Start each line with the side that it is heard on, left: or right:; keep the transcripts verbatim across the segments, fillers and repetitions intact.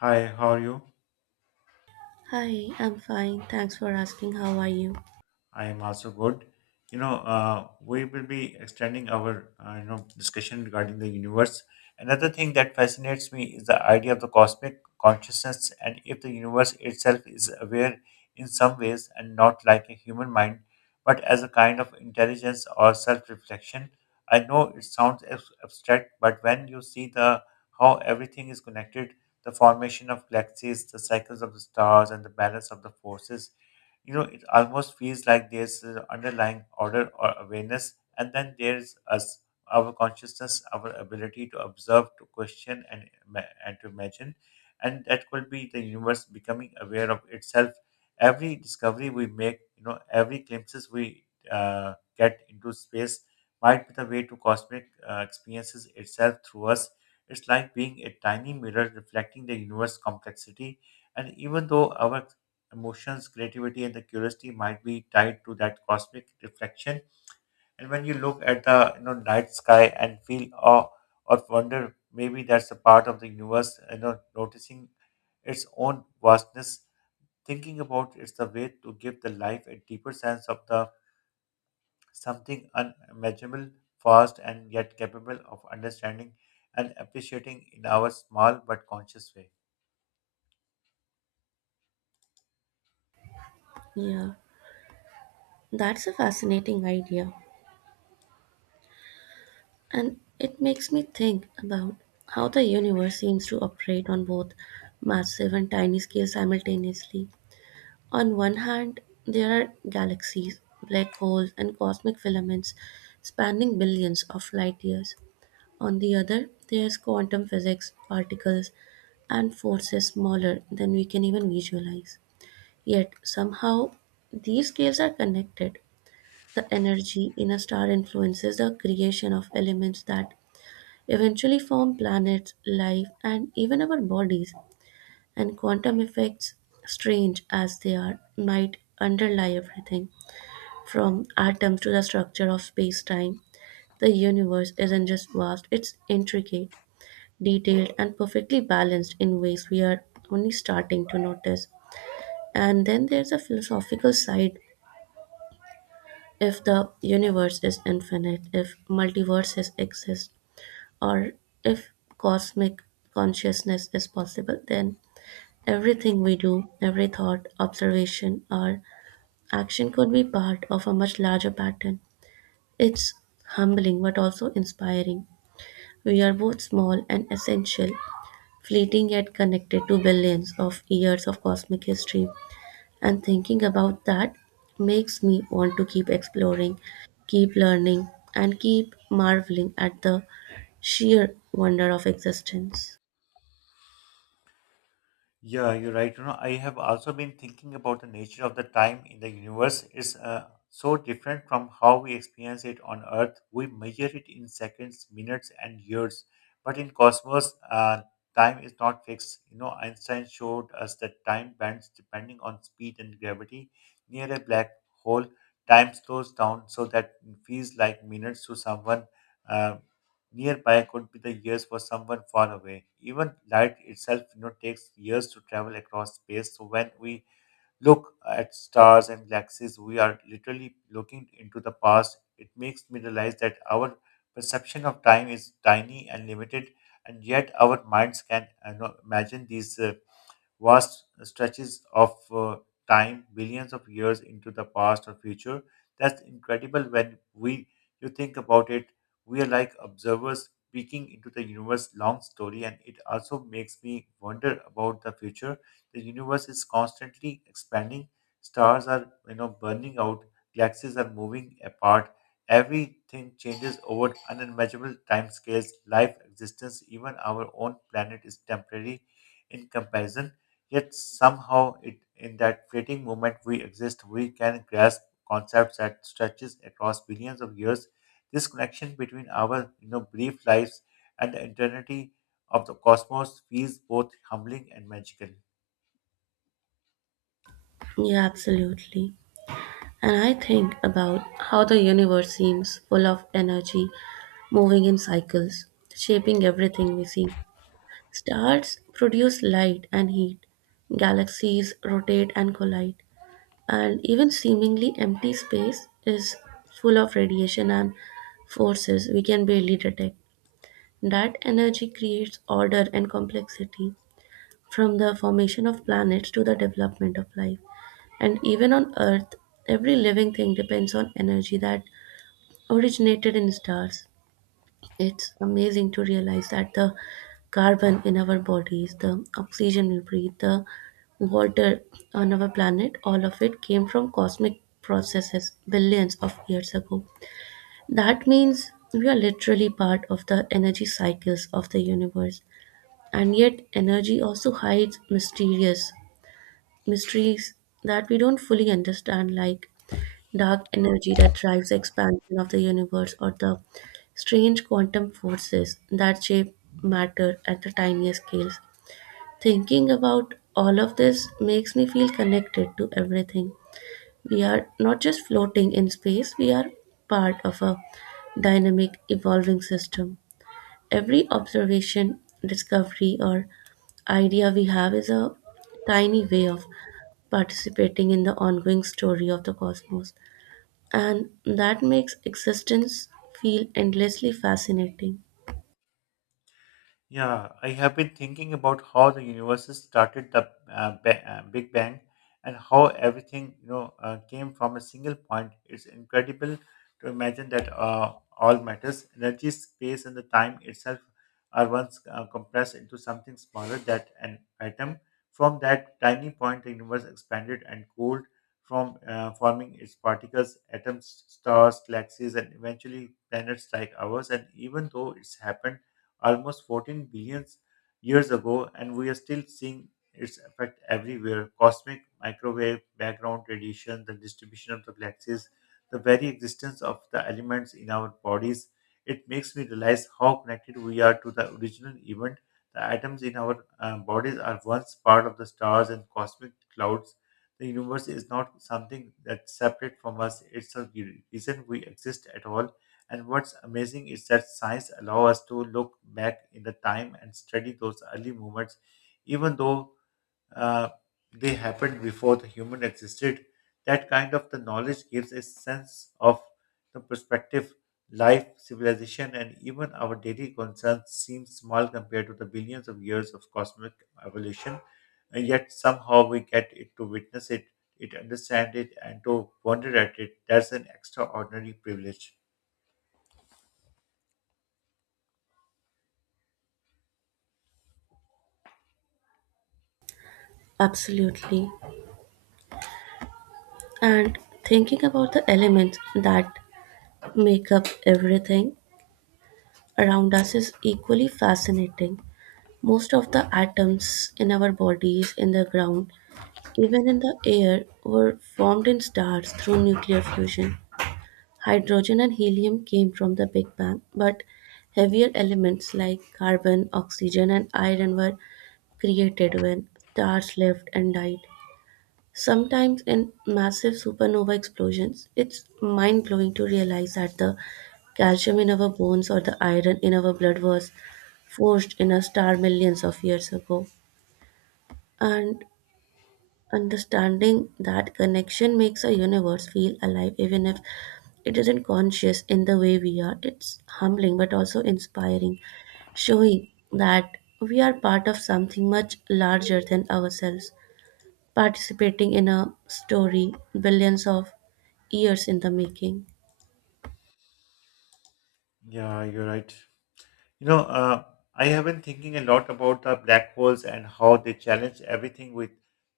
left: Hi, how are you?
right: Hi, I'm fine. Thanks for asking. How are you?
left: I am also good. You know, uh, we will be extending our uh, you know discussion regarding the universe. Another thing that fascinates me is the idea of the cosmic consciousness and if the universe itself is aware in some ways and not like a human mind, but as a kind of intelligence or self-reflection. I know it sounds abs- abstract, but when you see the how everything is connected, the formation of galaxies, the cycles of the stars, and the balance of the forces, you know it almost feels like there's an underlying order or awareness. And then there's us, our consciousness, our ability to observe, to question, and ima- and to imagine, and that could be the universe becoming aware of itself. Every discovery we make, you know every glimpses we uh, get into space, might be the way to cosmic uh, experiences itself through us. It's like being a tiny mirror reflecting the universe complexity, and even though our emotions, creativity, and the curiosity might be tied to that cosmic reflection. And when you look at the you know night sky and feel awe or wonder, maybe that's a part of the universe. You know, noticing its own vastness, thinking about it's the way to give the life a deeper sense of the something unimaginable, vast and yet capable of understanding and appreciating in our small but conscious way.
right: Yeah, that's a fascinating idea. And it makes me think about how the universe seems to operate on both massive and tiny scales simultaneously. On one hand, there are galaxies, black holes, and cosmic filaments spanning billions of light years. On the other, there's quantum physics, particles, and forces smaller than we can even visualize. Yet, somehow, these scales are connected. The energy in a star influences the creation of elements that eventually form planets, life, and even our bodies. And quantum effects, strange as they are, might underlie everything from atoms to the structure of space time. The universe isn't just vast, it's intricate, detailed, and perfectly balanced in ways we are only starting to notice. And then there's a philosophical side if the universe is infinite, if multiverses exist, or if cosmic consciousness is possible, then everything we do, every thought, observation, or action could be part of a much larger pattern. It's humbling but also inspiring. We are both small and essential, fleeting yet connected to billions of years of cosmic history. And thinking about that makes me want to keep exploring, keep learning, and keep marveling at the sheer wonder of existence.
left: Yeah, you're right. You know, I have also been thinking about the nature of the time in the universe is uh, so different from how we experience it on Earth. We measure it in seconds, minutes, and years, but in cosmos, uh, time is not fixed. You know, Einstein showed us that time bends depending on speed and gravity. Near a black hole, time slows down so that it feels like minutes to someone. Uh, nearby could be the years for someone far away. Even light itself, you know, takes years to travel across space. So when we look at stars and galaxies, we are literally looking into the past. It makes me realize that our perception of time is tiny and limited, and yet our minds can, you know, imagine these uh, vast stretches of uh, time, billions of years into the past or future. That's incredible when we you think about it. We are like observers peeking into the universe long story, and it also makes me wonder about the future. The universe is constantly expanding. Stars are you know burning out, galaxies are moving apart, everything changes over unimaginable timescales. Life existence, even our own planet, is temporary in comparison. Yet somehow, it, in that fleeting moment we exist, we can grasp concepts that stretches across billions of years. This connection between our, you know, brief lives and the eternity of the cosmos feels both humbling and magical.
right: Yeah, absolutely. And I think about how the universe seems full of energy, moving in cycles, shaping everything we see. Stars produce light and heat, galaxies rotate and collide, and even seemingly empty space is full of radiation and forces we can barely detect. That energy creates order and complexity from the formation of planets to the development of life. And even on Earth, every living thing depends on energy that originated in stars. It's amazing to realize that the carbon in our bodies, the oxygen we breathe, the water on our planet, all of it came from cosmic processes billions of years ago. That means we are literally part of the energy cycles of the universe. And yet, energy also hides mysterious mysteries that we don't fully understand, like dark energy that drives the expansion of the universe or the strange quantum forces that shape matter at the tiniest scales. Thinking about all of this makes me feel connected to everything. We are not just floating in space, we are part of a dynamic, evolving system. Every observation, discovery, or idea we have is a tiny way of participating in the ongoing story of the cosmos and that makes existence feel endlessly fascinating.
left: Yeah, I have been thinking about how the universe started the uh, ba- uh, Big Bang and how everything, you know uh, came from a single point. It's incredible to imagine that uh, all matters, energy, space, and the time itself are once uh, compressed into something smaller than an atom. From that tiny point, the universe expanded and cooled, from uh, forming its particles, atoms, stars, galaxies, and eventually planets like ours. And even though it's happened almost fourteen billion years ago, and we are still seeing its effect everywhere, cosmic microwave, background radiation, the distribution of the galaxies, the very existence of the elements in our bodies. It makes me realize how connected we are to the original event. The atoms in our uh, bodies are once part of the stars and cosmic clouds. The universe is not something that's separate from us, it's a reason we exist at all. And what's amazing is that science allows us to look back in the time and study those early movements, even though uh, they happened before the human existed. That kind of the knowledge gives a sense of the perspective, life, civilization, and even our daily concerns seem small compared to the billions of years of cosmic evolution. And yet somehow we get it to witness it, it understand it, and to wonder at it. That's an extraordinary privilege.
right: Absolutely. And thinking about the elements that make up everything around us is equally fascinating. Most of the atoms in our bodies, in the ground, even in the air, were formed in stars through nuclear fusion. Hydrogen and helium came from the Big Bang, but heavier elements like carbon, oxygen, and iron were created when stars left and died. Sometimes in massive supernova explosions, it's mind blowing to realize that the calcium in our bones or the iron in our blood was forged in a star millions of years ago. And understanding that connection makes a universe feel alive, even if it isn't conscious in the way we are. It's humbling but also inspiring, showing that we are part of something much larger than ourselves participating in a story billions of years in the making.
left: Yeah, you're right. You know, uh, I have been thinking a lot about the black holes and how they challenge everything we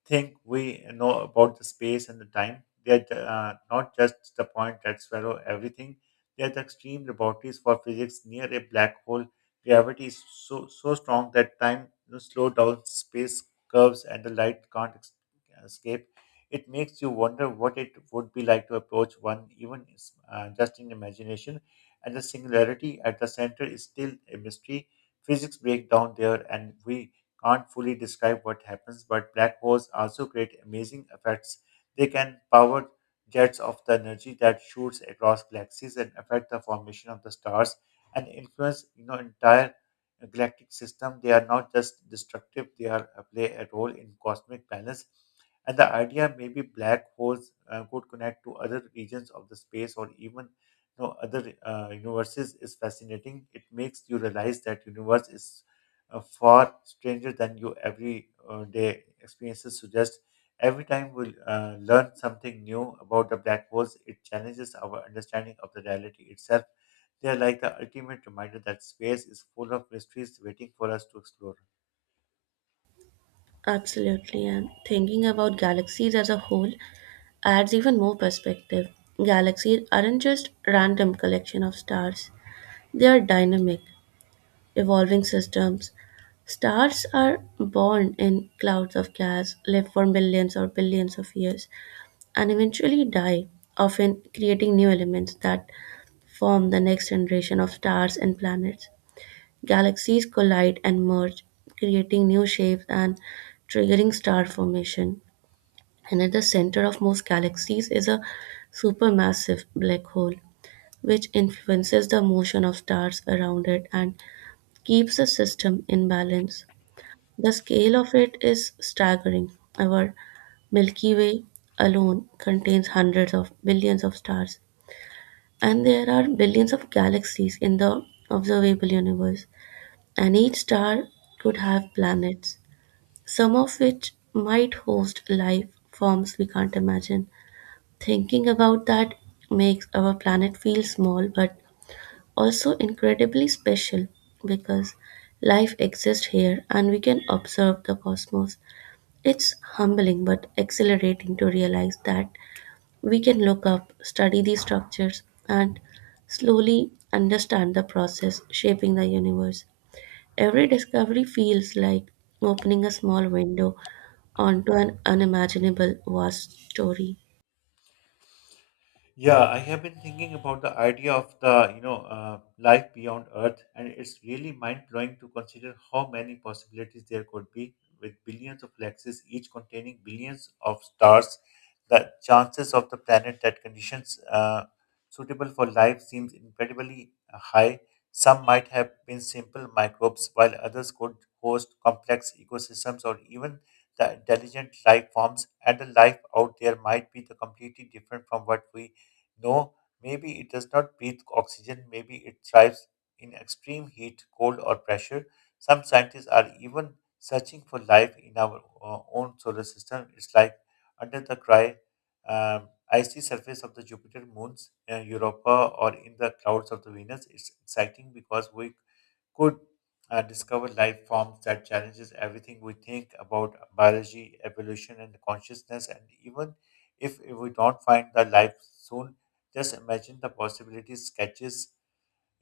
left: think we know about the space and the time. They're the- uh, not just the point that swallow everything. They're the extreme laboratories for physics. Near a black hole, gravity is so so strong that time, you know, slow down, space curves, and the light can't ex- escape. It makes you wonder what it would be like to approach one, even uh, just in imagination, and the singularity at the center is still a mystery. Physics break down there, and we can't fully describe what happens, but black holes also create amazing effects. They can power jets of the energy that shoots across galaxies and affect the formation of the stars, and influence you know entire galactic system. They are not just destructive; they are uh, play a role in cosmic balance. And the idea maybe black holes uh, could connect to other regions of the space or even know other uh, universes is fascinating. It makes you realize that universe is uh, far stranger than you every uh, day experiences suggest. Every time we uh, learn something new about the black holes, it challenges our understanding of the reality itself. They are like the ultimate reminder that space is full of mysteries waiting for us to explore.
right: Absolutely, and thinking about galaxies as a whole adds even more perspective. Galaxies aren't just random collection of stars. They are dynamic, evolving systems. Stars are born in clouds of gas, live for millions or billions of years, and eventually die, often creating new elements that form the next generation of stars and planets. Galaxies collide and merge, creating new shapes and triggering star formation. And at the center of most galaxies is a supermassive black hole, which influences the motion of stars around it and keeps the system in balance. The scale of it is staggering. Our Milky Way alone contains hundreds of billions of stars, and there are billions of galaxies in the observable universe and each star could have planets, some of which might host life forms we can't imagine. Thinking about that makes our planet feel small but also incredibly special because life exists here and we can observe the cosmos. It's humbling but exhilarating to realize that we can look up, study these structures, and slowly understand the process shaping the universe. Every discovery feels like opening a small window onto an unimaginable vast story.
left: Yeah, I have been thinking about the idea of the, you know, uh, life beyond Earth, and it's really mind-blowing to consider how many possibilities there could be, with billions of galaxies, each containing billions of stars. The chances of the planet that conditions uh, suitable for life seems incredibly high. Some might have been simple microbes, while others could host complex ecosystems or even the intelligent life forms, and the life out there might be the completely different from what we no, maybe it does not breathe oxygen, maybe it thrives in extreme heat, cold, or pressure. Some scientists are even searching for life in our uh, own solar system. It's like under the dry, um, icy surface of the Jupiter moons, uh, Europa, or in the clouds of the Venus. It's exciting because we could uh, discover life forms that challenges everything we think about biology, evolution, and consciousness. And even if we don't find the life soon, just imagine the possibilities sketches,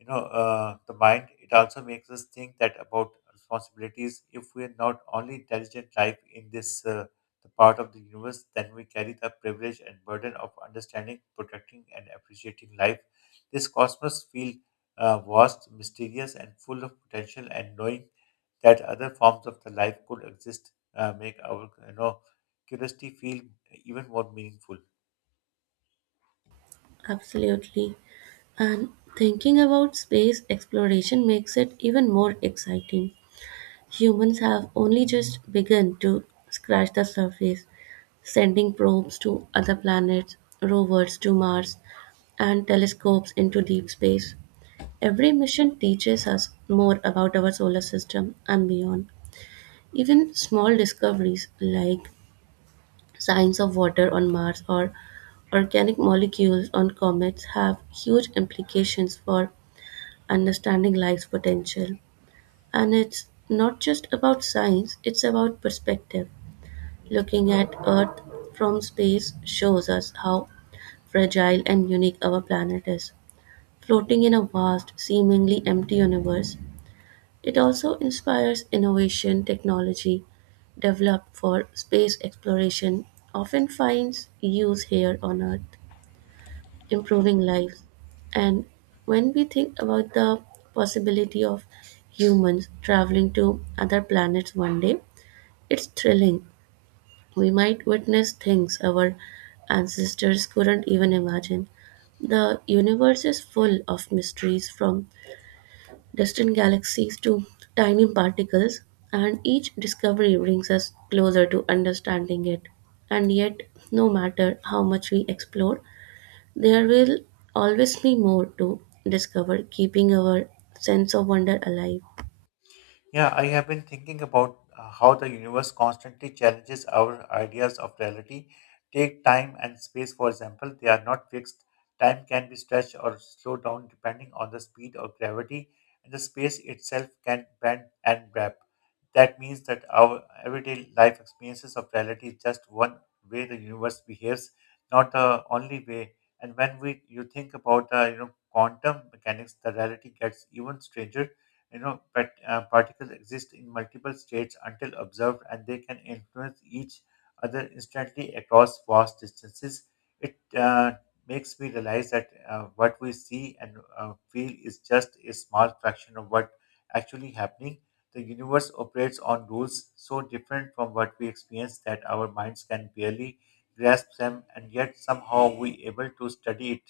left: you know uh, the mind. It also makes us think that about responsibilities. If we are not only intelligent life in this, uh, the part of the universe, then we carry the privilege and burden of understanding, protecting, and appreciating life. This cosmos feel uh, vast, mysterious, and full of potential, and knowing that other forms of the life could exist uh, make our, you know curiosity feel even more meaningful.
right: Absolutely. And thinking about space exploration makes it even more exciting. Humans have only just begun to scratch the surface, sending probes to other planets, rovers to Mars, and telescopes into deep space. Every mission teaches us more about our solar system and beyond. Even small discoveries like signs of water on Mars or organic molecules on comets have huge implications for understanding life's potential. And it's not just about science, it's about perspective. Looking at Earth from space shows us how fragile and unique our planet is. Floating in a vast, seemingly empty universe, it also inspires innovation technology developed for space exploration often finds use here on Earth, improving lives. And when we think about the possibility of humans traveling to other planets one day, it's thrilling. We might witness things our ancestors couldn't even imagine. The universe is full of mysteries from distant galaxies to tiny particles, and each discovery brings us closer to understanding it. And yet, no matter how much we explore, there will always be more to discover, keeping our sense of wonder alive.
left: Yeah, I have been thinking about uh, how the universe constantly challenges our ideas of reality. Take time and space, for example, they are not fixed. Time can be stretched or slowed down depending on the speed or gravity, and the space itself can bend and wrap. That means that our everyday life experiences of reality is just one way the universe behaves, not the only way. And when we you think about the you know quantum mechanics, the reality gets even stranger, you know pat, uh, particles exist in multiple states until observed, and they can influence each other instantly across vast distances. It uh, makes me realize that uh, what we see and uh, feel is just a small fraction of what actually happening. The universe operates on rules so different from what we experience that our minds can barely grasp them, and yet somehow we able to study it,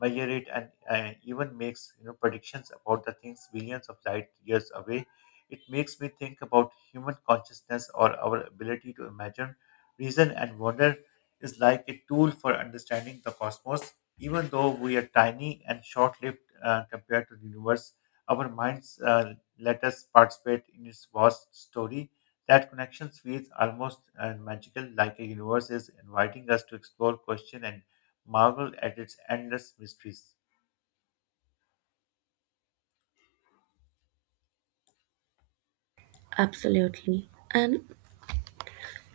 left: measure it, and uh, even makes, you know predictions about the things billions of light years away. It makes me think about human consciousness or our ability to imagine, reason, and wonder is like a tool for understanding the cosmos. Even though we are tiny and short-lived uh, compared to the universe, our minds uh, let us participate in its vast story. That connection feels almost uh, magical, like a universe is inviting us to explore, question, and marvel at its endless mysteries.
right: Absolutely. And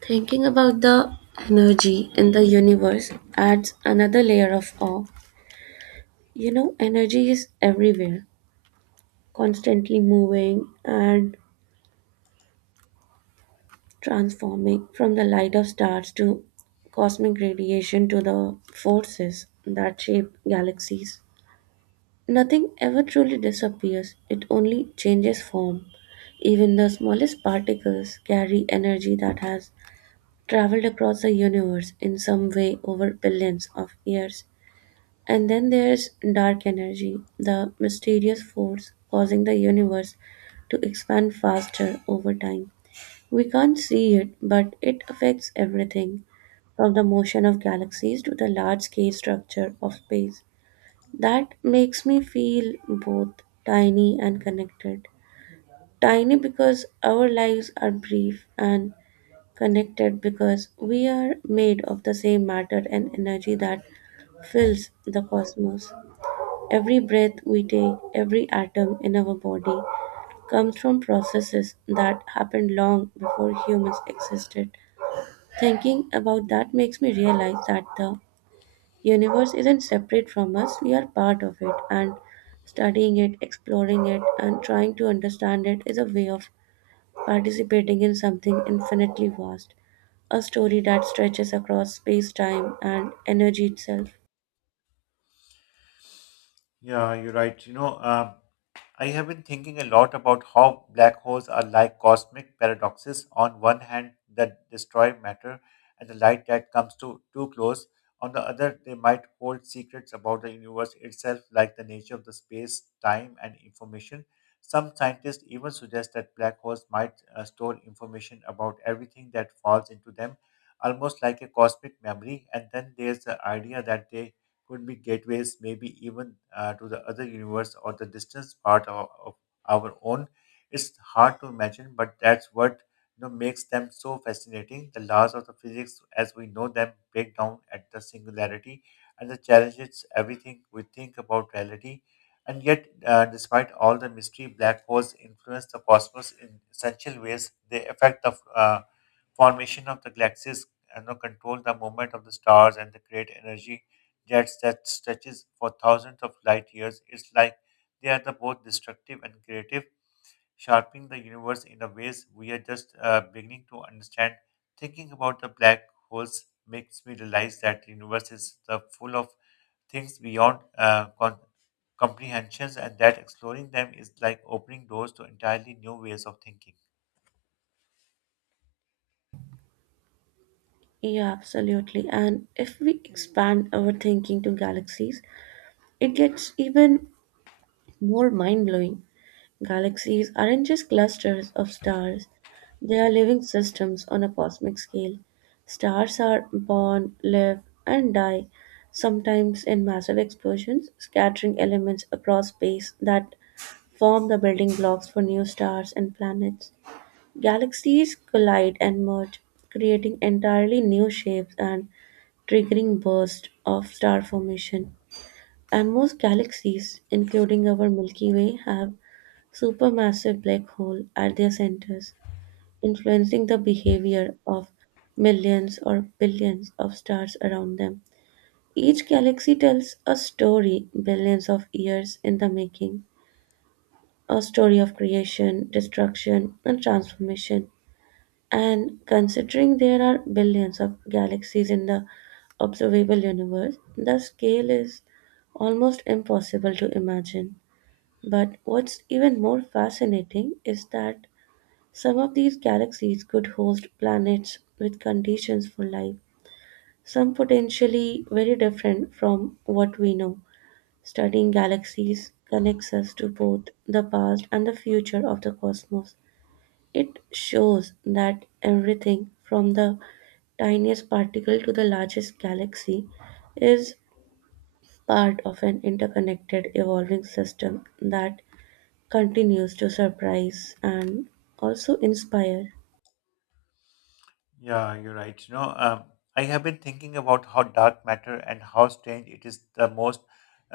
right: thinking about the energy in the universe adds another layer of awe. You know, energy is everywhere, constantly moving and transforming from the light of stars to cosmic radiation to the forces that shape galaxies. Nothing ever truly disappears, it only changes form. Even the smallest particles carry energy that has traveled across the universe in some way over billions of years. And then there's dark energy, the mysterious force causing the universe to expand faster over time. We can't see it, but it affects everything, from the motion of galaxies to the large scale structure of space. That makes me feel both tiny and connected. Tiny because our lives are brief, and connected because we are made of the same matter and energy that fills the cosmos. Every breath we take, every atom in our body, comes from processes that happened long before humans existed. Thinking about that makes me realize that the universe isn't separate from us, we are part of it, and studying it, exploring it, and trying to understand it is a way of participating in something infinitely vast, a story that stretches across space, time, and energy itself.
left: Yeah, you're right. You know, um, I have been thinking a lot about how black holes are like cosmic paradoxes. On one hand, that destroy matter and the light that comes to too close. On the other, they might hold secrets about the universe itself, like the nature of the space, time, and information. Some scientists even suggest that black holes might uh, store information about everything that falls into them, almost like a cosmic memory. And then there's the idea that they could be gateways, maybe even uh, to the other universe or the distant part of, of our own. It's hard to imagine, but that's what you know makes them so fascinating. The laws of the physics as we know them break down at the singularity, and the challenges everything we think about reality. And yet, uh, despite all the mystery, black holes influence the cosmos in essential ways. They affect the uh, formation of the galaxies and, you know, control the movement of the stars, and they create energy jets that stretches for thousands of light years. It's like they are the both destructive and creative, sharpening the universe in a ways we are just uh, beginning to understand. Thinking about the black holes makes me realize that the universe is the full of things beyond uh, con- comprehensions, and that exploring them is like opening doors to entirely new ways of thinking.
right: Yeah, absolutely. And if we expand our thinking to galaxies, it gets even more mind blowing. Galaxies aren't just clusters of stars, they are living systems on a cosmic scale. Stars are born, live, and die, sometimes in massive explosions, scattering elements across space that form the building blocks for new stars and planets. Galaxies collide and merge, creating entirely new shapes and triggering bursts of star formation. And most galaxies, including our Milky Way, have supermassive black hole at their centers, influencing the behavior of millions or billions of stars around them. Each galaxy tells a story billions of years in the making, a story of creation, destruction, and transformation. And considering there are billions of galaxies in the observable universe, the scale is almost impossible to imagine. But what's even more fascinating is that some of these galaxies could host planets with conditions for life, some potentially very different from what we know. Studying galaxies connects us to both the past and the future of the cosmos. It shows that everything from the tiniest particle to the largest galaxy is part of an interconnected evolving system that continues to surprise and also inspire.
left: Yeah, you're right. You know, um, I have been thinking about how dark matter and how strange it is. The most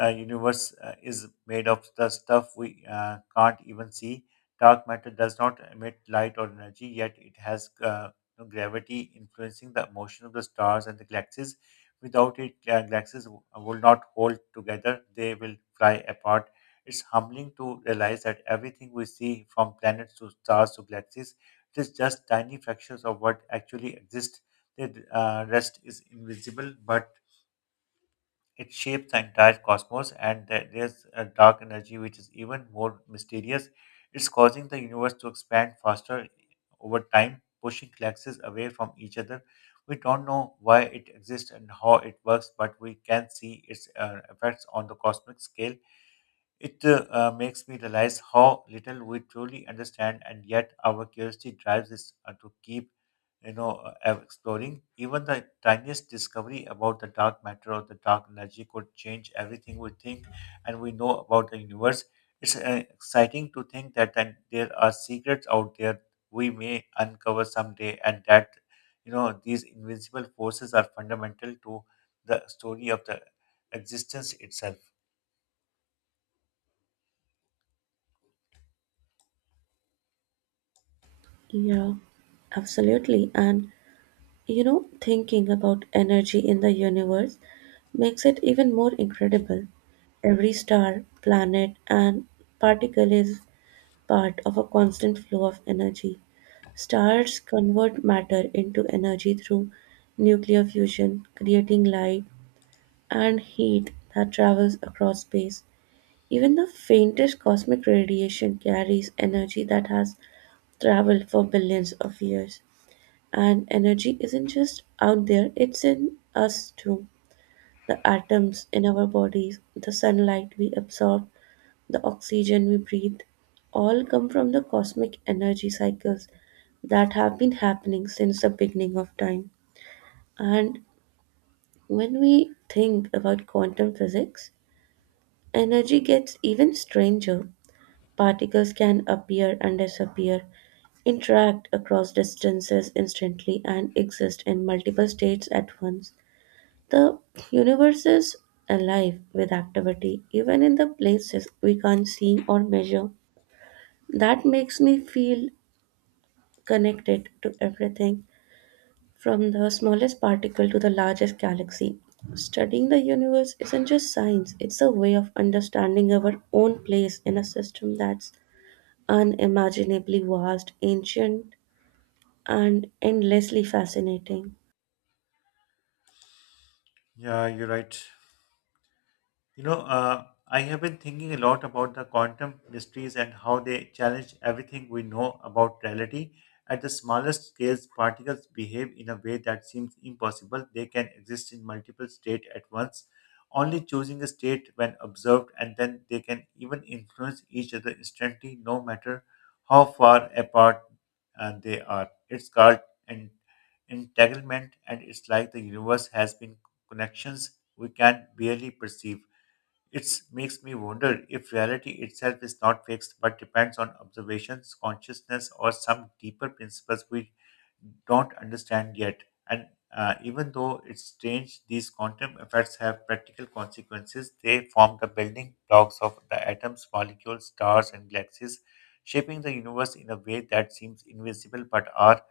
left: uh, universe uh, is made of the stuff we uh, can't even see. Dark matter does not emit light or energy, yet it has, uh, you know, gravity influencing the motion of the stars and the galaxies. Without it, uh, galaxies w- uh, will not hold together; they will fly apart. It's humbling to realize that everything we see, from planets to stars to galaxies, it is just tiny fractions of what actually exists. The uh, rest is invisible, but it shapes the entire cosmos, and there- there's a dark energy which is even more mysterious. It's causing the universe to expand faster over time, pushing galaxies away from each other. We don't know why it exists and how it works, but we can see its uh, effects on the cosmic scale. It uh, uh, makes me realize how little we truly understand, and yet our curiosity drives us uh, to keep, you know, uh, ev- exploring. Even the tiniest discovery about the dark matter or the dark energy could change everything we think and we know about the universe. It's uh, exciting to think that then there are secrets out there we may uncover someday, and that, you know, these invisible forces are fundamental to the story of the existence itself.
right: Yeah, absolutely. And you know, thinking about energy in the universe makes it even more incredible. Every star, planet, and particle is part of a constant flow of energy. Stars convert matter into energy through nuclear fusion, creating light and heat that travels across space. Even the faintest cosmic radiation carries energy that has traveled for billions of years. And energy isn't just out there, it's in us too. The atoms in our bodies, the sunlight we absorb, the oxygen we breathe, all come from the cosmic energy cycles that have been happening since the beginning of time. And when we think about quantum physics, energy gets even stranger. Particles can appear and disappear, interact across distances instantly, and exist in multiple states at once. The universe is alive with activity, even in the places we can't see or measure. That makes me feel connected to everything, from the smallest particle to the largest galaxy. Studying the universe isn't just science, it's a way of understanding our own place in a system that's unimaginably vast, ancient, and endlessly fascinating.
left: Yeah, you're right. You know, uh, I have been thinking a lot about the quantum mysteries and how they challenge everything we know about reality. At the smallest scales, particles behave in a way that seems impossible. They can exist in multiple states at once, only choosing a state when observed, and then they can even influence each other instantly, no matter how far apart uh, they are. It's called en- entanglement, and it's like the universe has been connections we can barely perceive. It makes me wonder if reality itself is not fixed but depends on observations, consciousness, or some deeper principles we don't understand yet. And uh, even though it's strange, these quantum effects have practical consequences. They form the building blocks of the atoms, molecules, stars, and galaxies, shaping the universe in a way that seems invisible but are,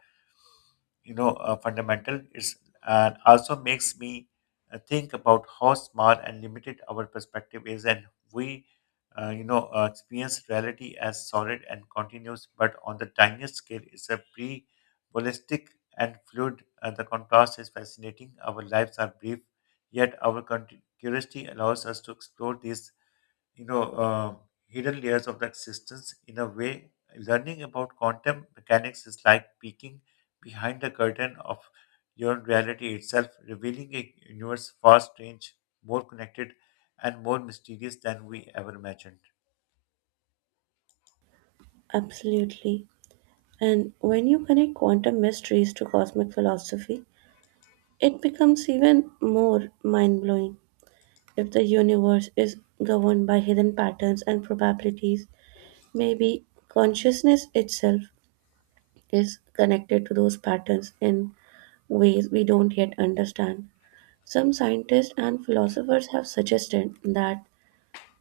left: you know uh, fundamental. It's and also makes me uh, think about how small and limited our perspective is, and we, uh, you know uh, experience reality as solid and continuous, but on the tiniest scale it's a pre ballistic and fluid. Uh, the contrast is fascinating. Our lives are brief, yet our con- curiosity allows us to explore these, you know, uh, hidden layers of the existence. In a way, learning about quantum mechanics is like peeking behind the curtain of your reality itself, revealing a universe far strange, more connected, and more mysterious than we ever imagined.
right: Absolutely. And when you connect quantum mysteries to cosmic philosophy, it becomes even more mind blowing if the universe is governed by hidden patterns and probabilities. Maybe consciousness itself is connected to those patterns in ways we don't yet understand. Some scientists and philosophers have suggested that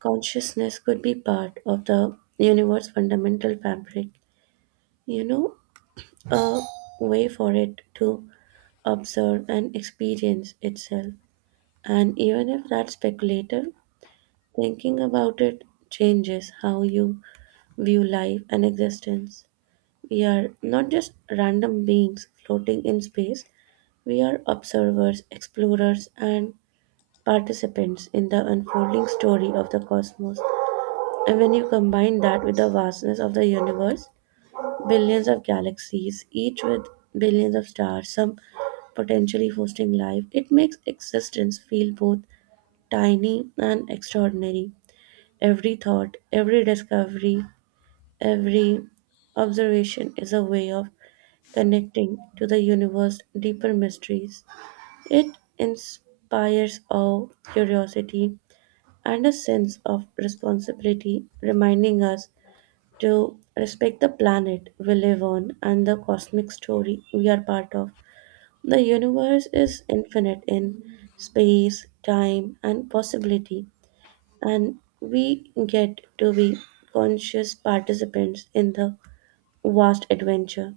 right: consciousness could be part of the universe's fundamental fabric. You know, a way for it to observe and experience itself. And even if that's speculative, thinking about it changes how you view life and existence. We are not just random beings floating in space, we are observers, explorers, and participants in the unfolding story of the cosmos. And when you combine that with the vastness of the universe, billions of galaxies, each with billions of stars, some potentially hosting life, it makes existence feel both tiny and extraordinary. Every thought, every discovery, every observation is a way of connecting to the universe's deeper mysteries. It inspires awe, curiosity, and a sense of responsibility, reminding us to respect the planet we live on and the cosmic story we are part of. The universe is infinite in space, time, and possibility, and we get to be conscious participants in the vast adventure.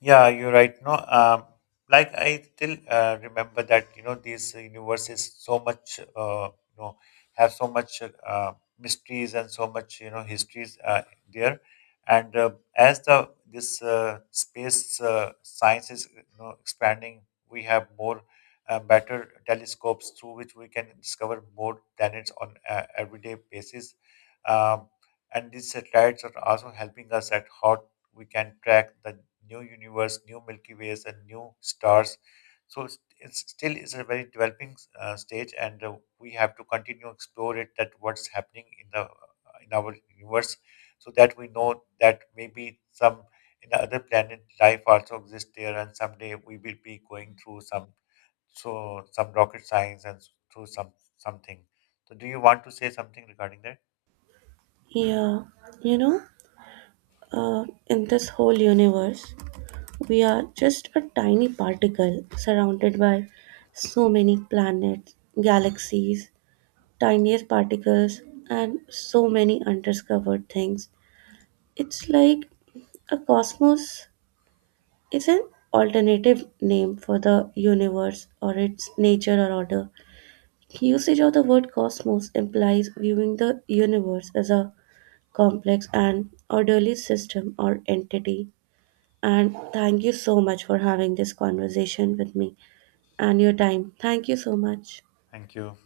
left: Yeah, you're right. No, um, like I still uh, remember that, you know these universes so much, uh, you know have so much uh, mysteries and so much, you know, histories, uh, there, and, uh, as the this uh, space uh, science is, you know, expanding, we have more uh, better telescopes through which we can discover more planets on a everyday basis. Um, and these satellites are also helping us at hot we can track the new universe, new Milky Ways, and new stars. So it's, it's still is a very developing uh, stage, and, uh, we have to continue explore it. That what's happening in the uh, in our universe, so that we know that maybe some in other planet life also exists there, and someday we will be going through some so some rocket science and through some something. So do you want to say something regarding that?
right: Yeah, you know, uh, in this whole universe, we are just a tiny particle surrounded by so many planets, galaxies, tinier particles, and so many undiscovered things. It's like a cosmos is an alternative name for the universe or its nature or order. Usage of the word cosmos implies viewing the universe as a complex and orderly system or entity. And thank you so much for having this conversation with me and your time. Thank you so much.
left: Thank you.